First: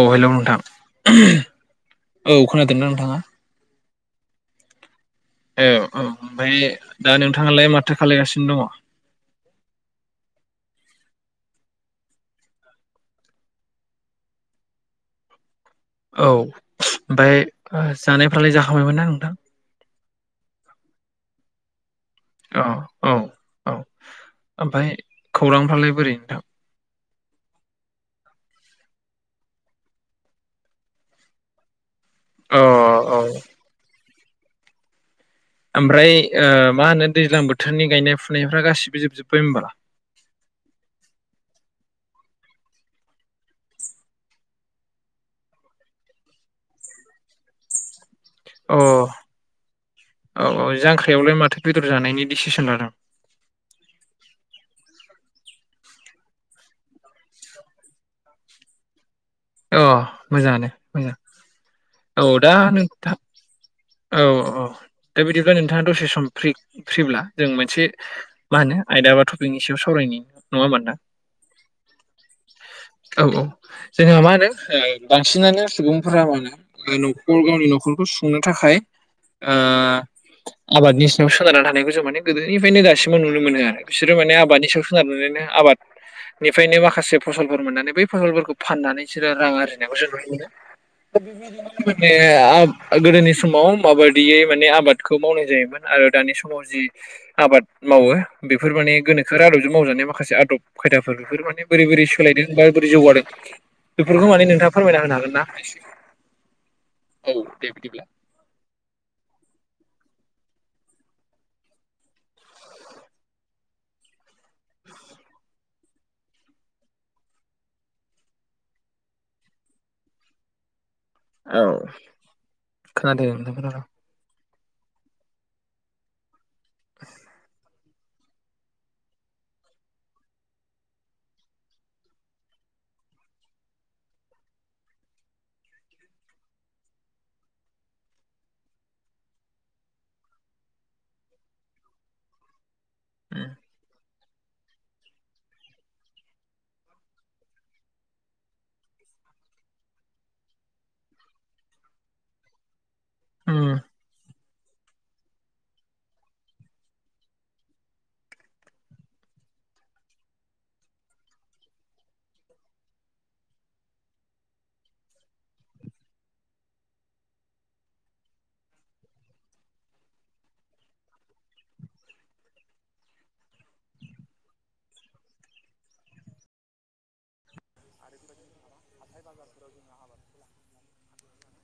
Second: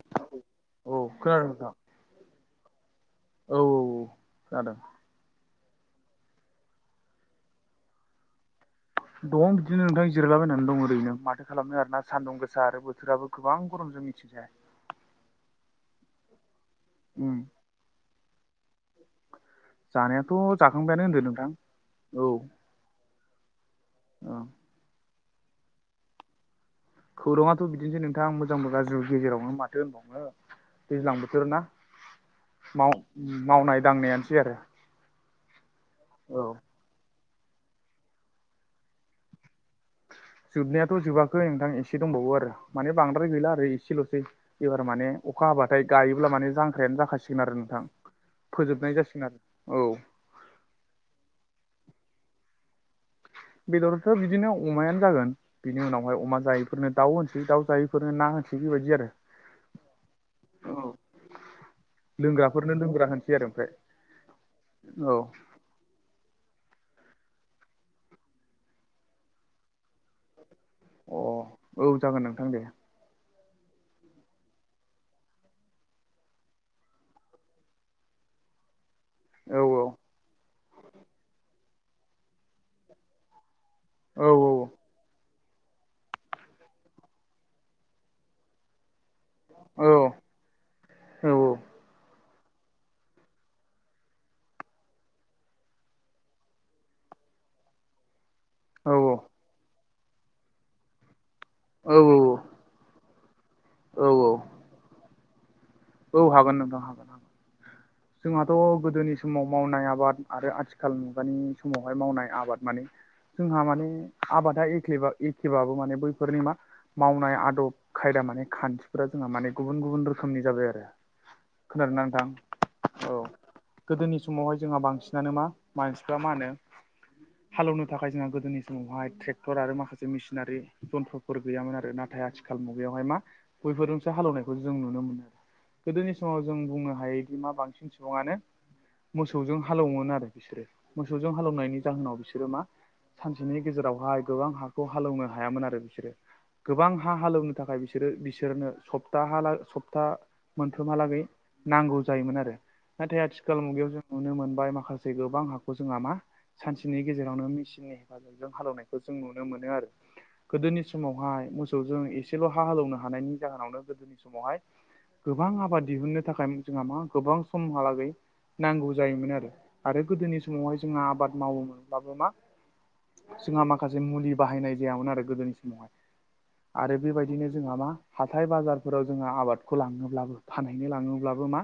औ हेलौ नोंथां औ खोनादों औ नोंथां खोनादोंना नोंथाङा? औ औ खोनादों। ए औ ओमफाय दा नोंथाङालाय माथो खालायगासिनो दङ? दं बिदिनो नोंथां जिरायलाबायनानै दं ओरैनो माथो खालामनो आरोना सान्दुं गोसा आरो बोथोराबो गोबां गरमजों मिथिजाया औ उम ओमफाय जानायफ्रालाय जाखांबायमोन ना नोंथां? जानायाथ' जाखांबायानो होनदों नोंथां। औ औ औ औ ओमफाय खौरांफ्रालाय बोरै नोंथां? खौराङाथ' बिदिनोसै नोंथां मोजांबो गाज्रि गेजेरावनो माथो होनबावनो दैज्लां बोथोर ना अ औ माव-मावनाय दांनायानोसै आरो ओमफ्राय औ मा होनो दैज्लां बोथोरनि गायनाय फुनायफ्रा गासिबो जोबजोब्बाय होनबा? जोबनायाथ' जोबाखै नोंथां एसे दंबावो आरो माने बांद्राय गैला आरो एसेल'सै एबार माने अखा हाबाथाय गायोब्ला माने जांख्रायानो जाखासिगोन आरो नोंथां। अ फोजोबनाय जासिगोन आरो औ औ औ जांख्र्रिायावलाय माथो बेदर जानायनि डिसिसन लादों? बेदरथ' बिदिनो अमायानो जागोन। बिनि उनावहाय अमा जायैफोरनो दाउ होनसै दाउ जायैफोरनो ना होनसै बेबायदि आरो अह मोजाङानो मोजां औ दा लोंग्राफोरनो लोंग्रा नोंथां होनसै आरो ओमफ्राय औ औ औ दा बिदिब्ला नोंथाङा दसे सम फ्रि फ्रिब्ला जों मोनसे मा होनो आयदा बा टपिकनि सायाव सावरायनाय नङा होमबा नोंथां? औ अ जागोन नोंथां दे। औ औ जेनेबा मा हो नो बांसिनानो सुबुंफोरा मानोे न'खर गावनि न'खरखौ सुुंनो थाखाय ओ औ आबादनि सङाव सोनारना थानायखौ जों माने गोदोनिफ्रायनो दासिमबो नुनो मोनो आरो। बिसोरो औ माने आबादनि सायाव सो नारनो आबादनिफ्रायनो माखासे फसलफोर मोननानै बै फसलफोरखौ फाननानै बिसोरो रां औ आरजिनायखौसो नुनो मोनो दा औ बेबायदिनो गोदोनि समाव माबायदियै माने आबादखौ मावनाय जायोमोन आरो दानि समाव जि आबाद मावो बेफोर औ माने गोनोखो आदबजों मावजानाय माखासे आदब खायदाफोर बेफोर माने बोरै औ बोरै सोलायदों बा बोरै जौगादों औ बेफोरखौ माने नोंथाङा फोरमायना होनो हागोन ना एसे? औ हागोन नोंथां हागोन औ दे बिदिब्ला हागोन जोंहाथ' गोदोनि समाव मावनाय आबाद आरो आथिखाल मुगानि समावहाय मावनाय आबाद माने जोंहा माने आबादा एखेबा एखेबाबो माने बैफोरनि मा मावनाय आदब खायदा माने खान्थिफोरा जोंहा माने गुबुन गुबुन रोखोमनि जाबाय आरो। खोनादोंना नोंथां औ खोनादों नोंथां खोनादों गोदोनि समावहाय जोंहा बांसिनानो मा मानसिफ्रा मा होनो हालेवनो थाखाय जोंहा गोदोनि समावहाय ट्रेक्टर आरो माखासे मेसिनारि जन्थ'फोर गैयामोन आरो नाथाय आ आंखाल मुगायावहाय मा बैयफोरजोंसो हालौनायखौ जों नुनो मोनो आरो गोदोनि समाव जों बुंनो हायोदि मा बांसिन सुबुङानो मोसौजों हालेवोमोन आरो बिसोरो मोसौजों हालेवनायनि जाहोनाव बिसोरो मा सानसेनि गेजेरावहाय गोबां हाखौ हालेवनो हायामोन आरो बिसोरो। गोबां हा हालेवनो थाखाय बिसोरो बिसोरनो सप्ताहा ला सप्ता मोनफ्रोमहालागै नांगौ जायोमोन आरो नाथाय आथिखाल उम मुगायाव जों नुनो मोनबाय माखासे गोबां हाखौ जों मा सानसेनि गेजेरावनो मिसिननि हालौनायखौ जों नुनो मोनो आरो गोदोनि समावहाय मोसौजों एसेल' हा हालौनो हानायनि जाहोनावनो गोदोनि समावहाय गोबां आबाद दिहुननो थाखाय जोंहा मा गोबां समहालागै नांगौ जायोमोन आरो आरो गोदोनि समावहाय जोंहा आबाद मावोमोनब्लाबो मा जोंहा माखासे मुलि बाहायनाय जायामोन आरो गोदोनि समावहाय आरो बेबायदिनो जोंहा मा हाथाय बाजारफोराव जोंहा आबादखौ लाङोब्लाबो फानहैनो लां थाङोब्लाबो मा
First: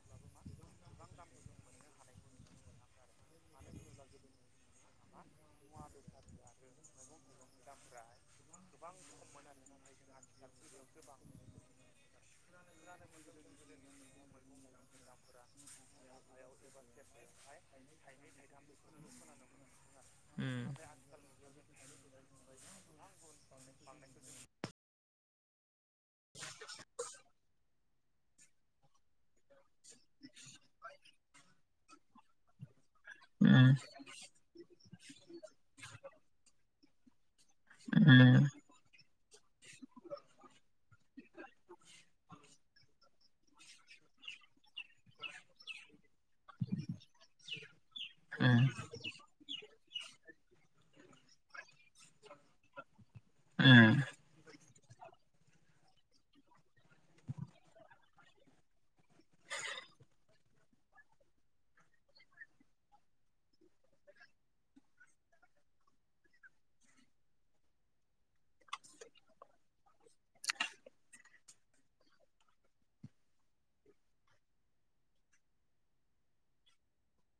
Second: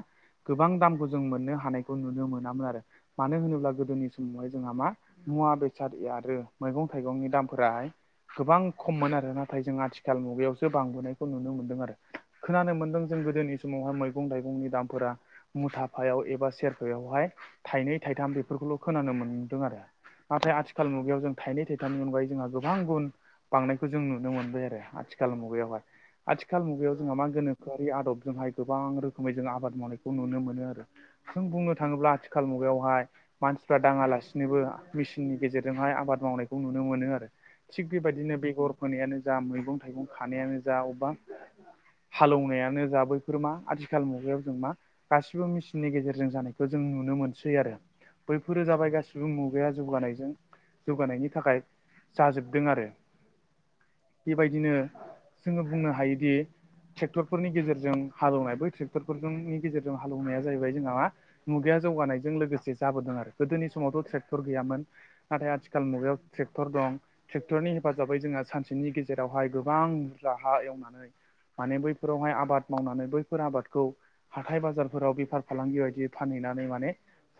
गोबां दामखौ जों मोननो हानायखौ नुनो मोनामोन आरो। मानो होनोब्ला गोदोनि समावहाय जोंहा मा मुवा बेसाद आरो मैगं थाइगंनि दामफोराहाय गोबां खममोन आरो नाथाय जों आथिखाल मुगायावसो बांबोनायखौ नुनो मोनदों आरो खोनानो मोन्दों जों गोदोनि समावहाय मैगं थाइगंनि दामफोरा मुथाफायाव एबा सेरफायावहाय थाइनै थाइथाम बेफोरखौल' खोनानो मोनदों आरो। उम नाथाय आथिखाल मुगायाव जों थाइनै थाइथाइनि अनगायै जोंहा गोबां गुन बांनायखौ जों नुनो मोनबाय आरो आथिखाल मुगायावहाय आथिखाल मुगायाव जोंहा मा गोनो खोरि आदबजोंहाय गोबां रोखोमै जों आबाद मावनायखौ नुनो मोनो आरो। जों बुंनो थाङोब्ला आथिखाल मुगायावहाय उम मानसिफ्रा दाङालासिनोबो मेसिननि गेजेरजोंहाय आबाद मावनायखौ नुनो मोनो आरो। थिग उम बेबायदिनो उम बेगर फोनायानो जा मैगं थाइगं खानायानो जा अबेबा हालौवनाय यानो जा बैफोर मा आथिखाल मुगायाव जों मा गासिबो मेसिननि गेजेरजों जानायखौ जों नुनो मोनसै आरो औ बैफोरो उम उम जाबाय गासिबो मुगाया जौगानायजों जौगानायनि थाखाय जाजोबदों आरो। उम बेबायदिनो जोङो बुंनो हायोदि ट्रेक्टरफोरनि गेजेरजों हालौवनाय बै ट्रेक्टरफोरजोंनि गेजेरजों हालेवनाया जाहैबाय जोंहा मुगाया जौगानायजों लोगोसे जाबोदों आरो गोदोनि समावथ' ट्रेक्टर गैयामोन? नाथाय आथिखाल मुगायाव ट्रेक्टर दं। ट्रेक्टरनि हेफाजाबै जोंहा सानसेनि गेजेरावहाय गोबां बुरजाहा एवनानै माने बै फोरावहाय आबाद मावनानै बैफोर आबादखौ हाथाय बाजारफोराव बेफार फालांगि बायदि फानहैनानै माने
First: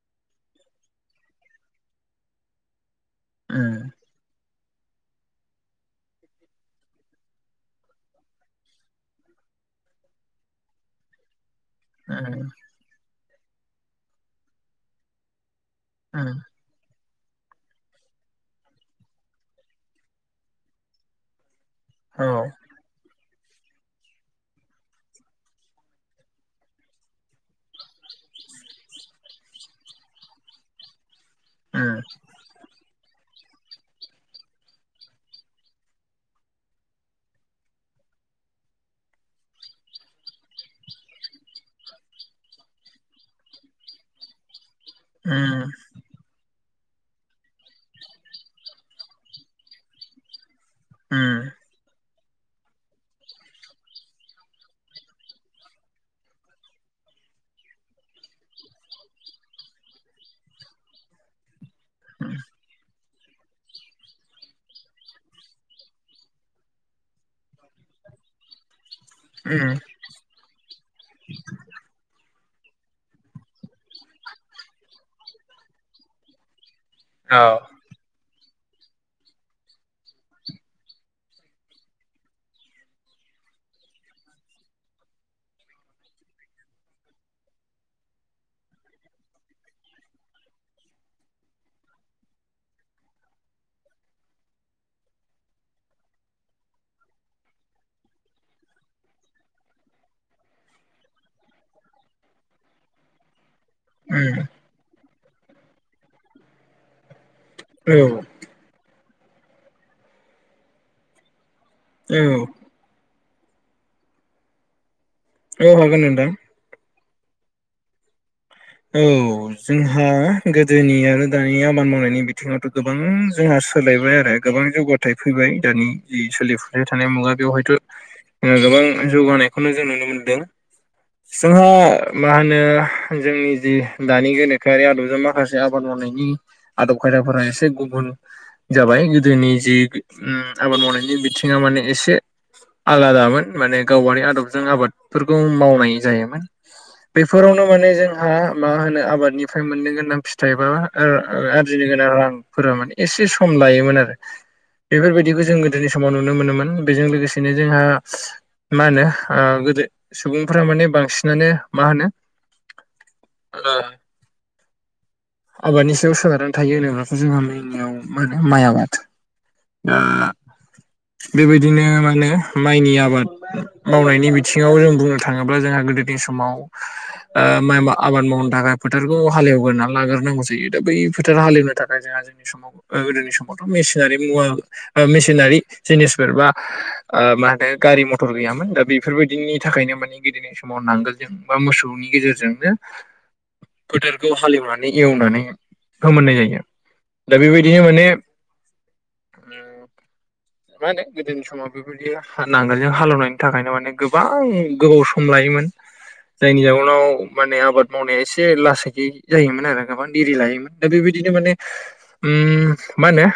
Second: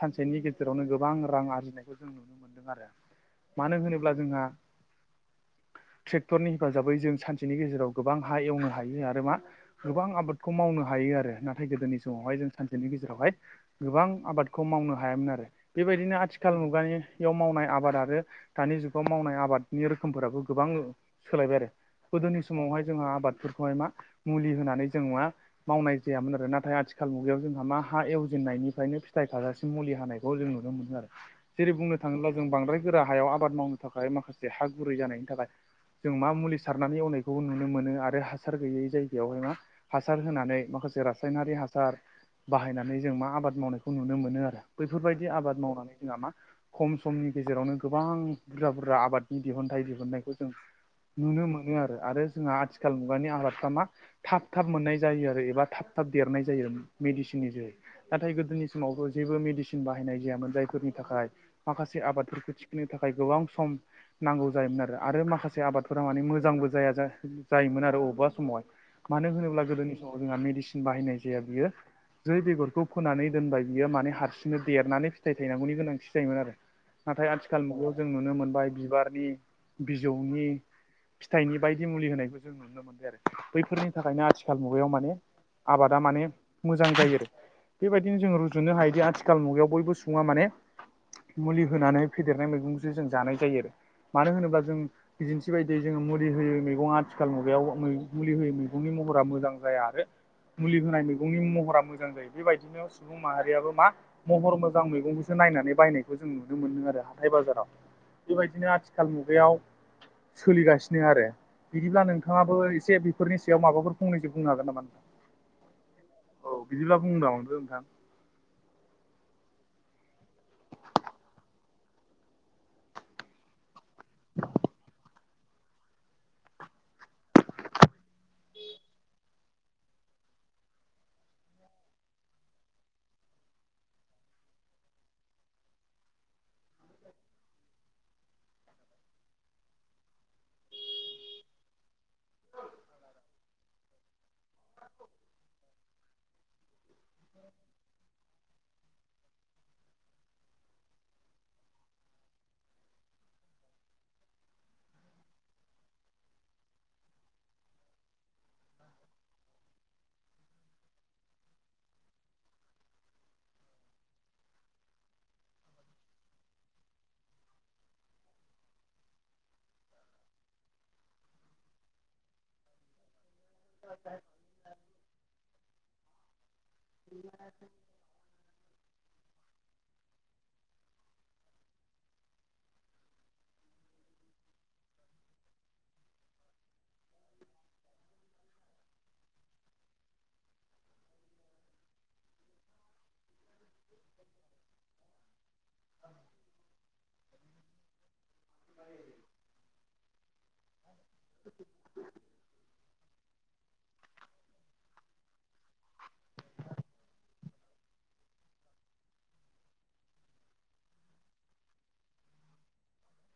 सानसेनि गेजेरावनो गोबां रां आरजिनायखौ जों नुनो मोनदों आरो औ मानो होनोब्ला जोंहा ट्रेक्टरनि हेफाजाबै जों सानसेनि गेजेराव गोबां हा एवनो हायो आरो मा गोबां आबादखौ मावनो हायो आरो नाथाय गोदोनि समावहाय उम जों सान बिनि गेजेरावहाय गोबां आबादखौ मावनो हायामोन आरो बेबायदिनो आथिखाल मुगानि बेयाव मावनाय आबाद आरो दानि जुगाव मावनाय आबादनि रोखोमफोराबो गोबां सोलायबाय आरो। गोदोनि समावहाय जोंहा आबादफोरखौहाय मा मुलि होनानै जों मा मावनाय जायामोन आरो नाथाय आथिखाल मुगायाव जोंहा मा हा एवजेननायनिफ्रायनो फिथाइ खागासिनो मुलि हानायखौ जों नुनो मोनो आरो जेरै बुंनो थाङोबाजों बांद्राय गोरा हायाव आबाद मावनो थाखाय माखासे हा गुरै जानायनि थाखाय जों मा मुलि सारनानै एवनायखौबो नुनो मोनो आरो हासार गैयै जाय बेवहाय मा हासार होनानै माखासे रासायनारि हासार बाहायनानै जों मा आबाद मावनायखौ नुनो मोनो आरो। बैफोरबायदि आबाद मावनानै जोंहा मा खम समनि गेजेरावनो गोबां बुरजा बुरजा आबादनि दिहुनथाइ दिहुननायखौ जों नुनो मोनो आरो आरो जोंहा आथिखाल मुगानि आबादफ्रा मा थाब थाब मोननाय जायो आरो एबा थाब थाब देरनाय जायो, मेडिसिननि जोहै। नाथाय गोदोनि समावबो जेबो मेडिसिन बाहायनाय जायामोन जायफोरनि थाखाय माखासे आबादफोरखौ थिखनो थाखाय गोबां सम नांगौ जायोमोन आरो। आरो माखासे आबादफोरा माने मोजांबो जाया जायोमोन आरो बबेबा समावहाय। मानो होनोब्ला गोदोनि समाव जोंहा मेडिसिन बाहायनाय जाया बियो जै बेगरखौ फोनानै दोनबाय बियो माने हारसिंनो देरनानै फिथाइ थायनांगौनि गोनांथि जायोमोन आरो। नाथाय आथिखाल मुगायाव जों नुनो मोनबाय बिबारनि बिजौनि फिथाइनि बायदि मुलि होनायखौ जों नुनो मोनबाय आरो। बैफोरनि थाखायनो आथिखाल मुगायाव माने आबादा माने मोजां जायो आरो। बेबायदिनो जों रुजुनो हायोदि आथिखाल मुगायाव बयबो सुबुङा माने मुलि होनानै फेदेरनाय मैगंजों जों जानाय जायो आरो। मानो होनोब्ला जों बिदिन्थि बायदियै जोङो मुलि होयो मैगङा आथिखाल मुगायाव मै मुलि होयै मैगंनि महरा मोजां जाया आरो मुलि होनाय मैगंनि महरा मोजां जायो। बेबायदिनो सुबुं माहारियाबो मा महर मोजां मैगंखौसो नायनानै बायनायखौ जों नुनो मोनो आरो हाथाय बाजाराव। औ बेबायदिनो आथिखाल आथिखाल मुगायाव सोलिगासिनो आरो। बिदिब्ला औ नोंथाङाबो एसे बेफोरनि सायाव माबाफोर फंनसजों बुं हागोन नामा‍? औ हागोन नोंथां। औ बिदिब्ला बुंना हरदो नोंथां। औ जोंहा गोदोनि आरो दानि आबाद मावनायनि बिथिङावथ' गोबां जोंहा सोलायबाय आरो। गोबां जौगाथाय फैबाय दानि जि सोलिफुनाय थानाय मुगा बेयावहायथ' गोबां जौगानायखौनो जों नुनो मोन्दों। जोंहा मा होनो जोंनि दानि गोनोखोआरि आदबजों माखासे आबाद मावनायनि आदब खायदाफोरा एसे गुबुन जाबाय गोदोनि जि आबाद मावनायनि बिथिङा माने एसे आलादामोन माने गावारि आदबजों आबादफोरखौ मावनाय जायोमोन। बेफोरावनो माने जोंहा मा होनो आबादनिफ्राय मोननो गोनां फिथाइ बा आरजिनो गोनां रांफोरा माने एसे सम लायोमोन आरो। बेफोरबायदिखौ जों गोदोनि समाव नुनो मोनोमोन। बेजों लोगोसेनो जोंहा मा होनो गोदो सुबुंफोरा माने बांसिनानो मा होनो [unintelligible] आबादनि सायाव सोनारनानै थायो होनोब्लाथ' जों गामिनियाव माइ आबाद। दा थिग बेबायदिनो माने माइनि आबाद मावनायनि बिथिङाव जों बुंनो थाङोब्ला जोंहा गोदोनि समाव माइ आबाद मावनो थाखाय फोथारखौ हालेवगोरना लाग्रोनांगौ जायो। दा बै फोथार हालेवनो थाखाय जोंहा जोंनि समाव गोदोनि समावथ' मेसिनारि मुवा ओ मेसिनारि जिनिसफोर बा मा होनो गारि मथर गैयामोन दा बेफोरबायदिनि थाखायनो मानि गोदोनो समाव नांगोलजों बा मोसौनि गेजेरजोंनो फोथारखौ हालेवनानै एवनानै फोमोननाय जायो‌। दा बेबायदिनो माने [unintelligible] मा होनो गोदोनि समाव बेबायदि नांगाल जों हालेवनायनि थाखायनो माने गोबां गोबाव सम लायोमोन। जायनि जउनाव माने आबाद मावनाया एसे लासैयै जायोमोन आरो। गोबां दिरि लायोमोन। दा बेबायदिनो माने उ मा होनो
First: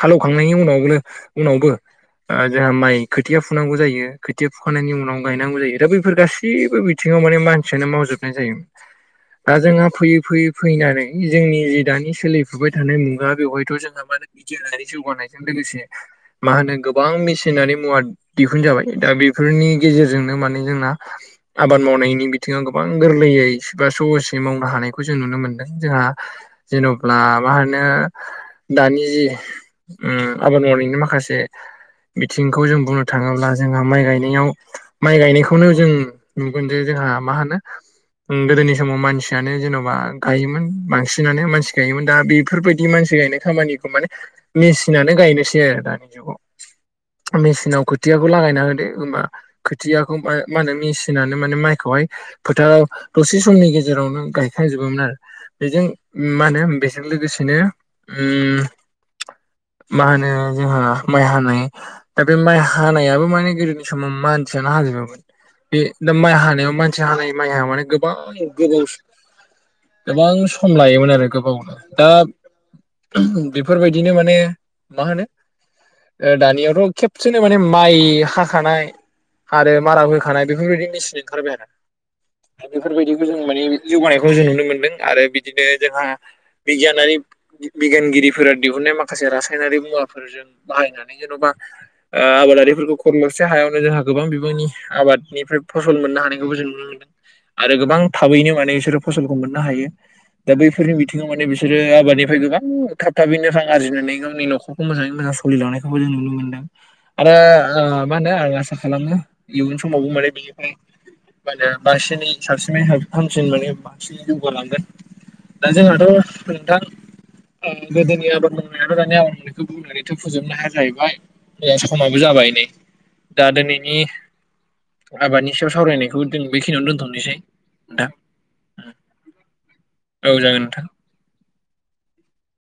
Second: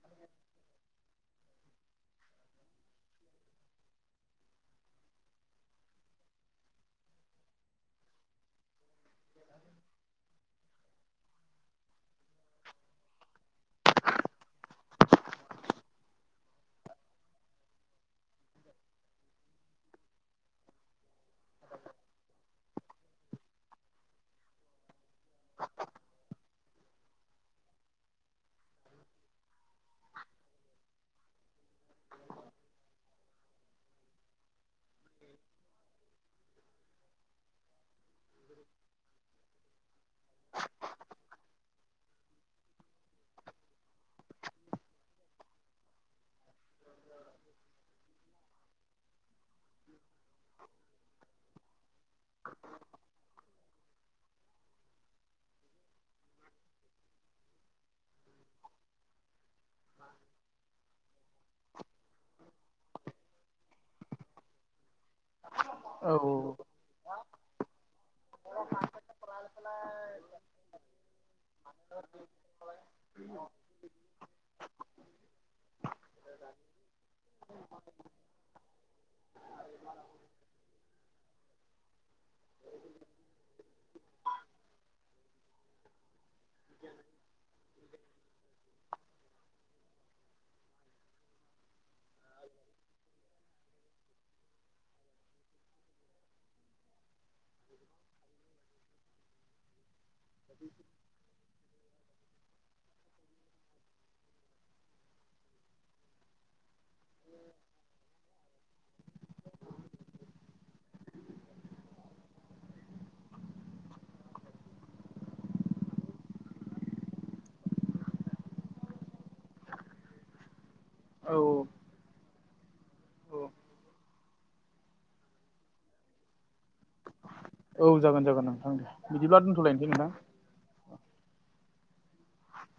हालेवखांनायनि उनावनो उनावबो जोंहा माइ खोथिया फुनांगौ जायो। खोथिया फुखांनायनायनि उनाव गायनांगौ जायो। दा बैफोर गासिबो बि थिङाव माने मानसियानो मावजोबनाय जायो। दा जोंहा फैयै फैयै फैनानै जोंनि जि दानि सोलिफुबाय थानाय मुगा बेवहायथ' जोंहा माने बिगियानारि जौगानायजों लोगोसे मा होनो गोबां मेसिनारि मुवा दिहुनजाबाय। दा बेफोरनि गेजेरजोंनो माने जोंना आबाद मावनायनि बि थिङाव गोबां गोरलैयै एबा सहसै मावनो हानायखौ जों नुनो मोनदों। जोंहा जेन'ब्ला मा होनो दानि जि उम आबाद मावनायनायनि माखासे बिथिंखौ जों बुंनो थाङोब्ला जोंहा माइ गायनायाव, माइ गायनायखौनो जों नुगोन जे जोंहा मा होनो उम गोदोनि समाव मानसि आनो जेन'बा गायोमोन बांसिनानो मानसि गायोमोन दा बेफोरबायदि मानसि गायनाय खामानिखौ माने मेसिनानो गायनोसै आरो दा। मेसिनाव खोथियाखौ लागायना होदो होमबा खोथियाखौ माय मा होनो मेसिनानो माने माइखौहाय फोथाराव दसे समनि गेजेरावनो गायखांजोबोमोन आरो। बेजों मा होनो बेजों लोगोसेनो उम मा होनो जोंहा माइ हानाय, दा बे माइ हानायाबो माने गोदोनि समाव मानसियानो हाजोबोमोन। बे दा औ माइ हानायाव मानसि हानाय माया माने गोबां गोबाव सम [inaudible] गोबां सम लायोमोन आरो गोबावनो। दा बे बेफोरबायदिनो माने मा होनो दानियावथ' खेबसेनो माने माइ हाखानाय आरो माराबो होखानाय बेफोरबायदि मेसिन ओंखारबाय आरो। दा बेफोरबायदिखौ जों माने जौगानायखौ जों नुनो मोनदों आरो बिदिनो जोंहा बिगियानारि बिगियानगिरिफोरा दिहुनन्नाय माखासे रासायनारि मुवाफोरजों बाहायनानै जेन'बा आबादारिफोरखौ खरलबसे हायावनो जोंहा गोबां बिबांनि आबादनिफ्राय फसल मोननो हानायखौबो जों नुनो मोनदों। आरो गोबां थाबैनो माने बिसोरो फसलखौ मोननो हायो। दा बैफोरनि बिथिङाव माने बिसोर सोरो आबादनिफ्राय गोबां थाब थाबैनो रां आरजिनानै गावनि नखरखौ मोजाङै मोजां फुलि लांनायखौबो जों नुनो मोनदों आरो ओ मा होनो आं आसा खालामो इयुन समावबो माने बेनिफ्राय बांसिनै सासिनै हामसिन माने बांसिनै जौगालांगोन। दा जोंहाथ' नोंथां ओ गोदोनि आबाद मावनायाथ' दानि आबाद मावनायखौ बुंनो आरो थ' फोजोबनो हाया जाहैबाय औ जोंना समाबो जाबाय नै। दा दिनैनि आबादनि सायाव सावरायनायखौ जों बेखिनियावनो दोनथ'नोसै। औ नोंथां जागोन जागोन नोंथां दे बिदिब्ला दोनथ'लायनोसै नोंथां। औ जागोन नोंथां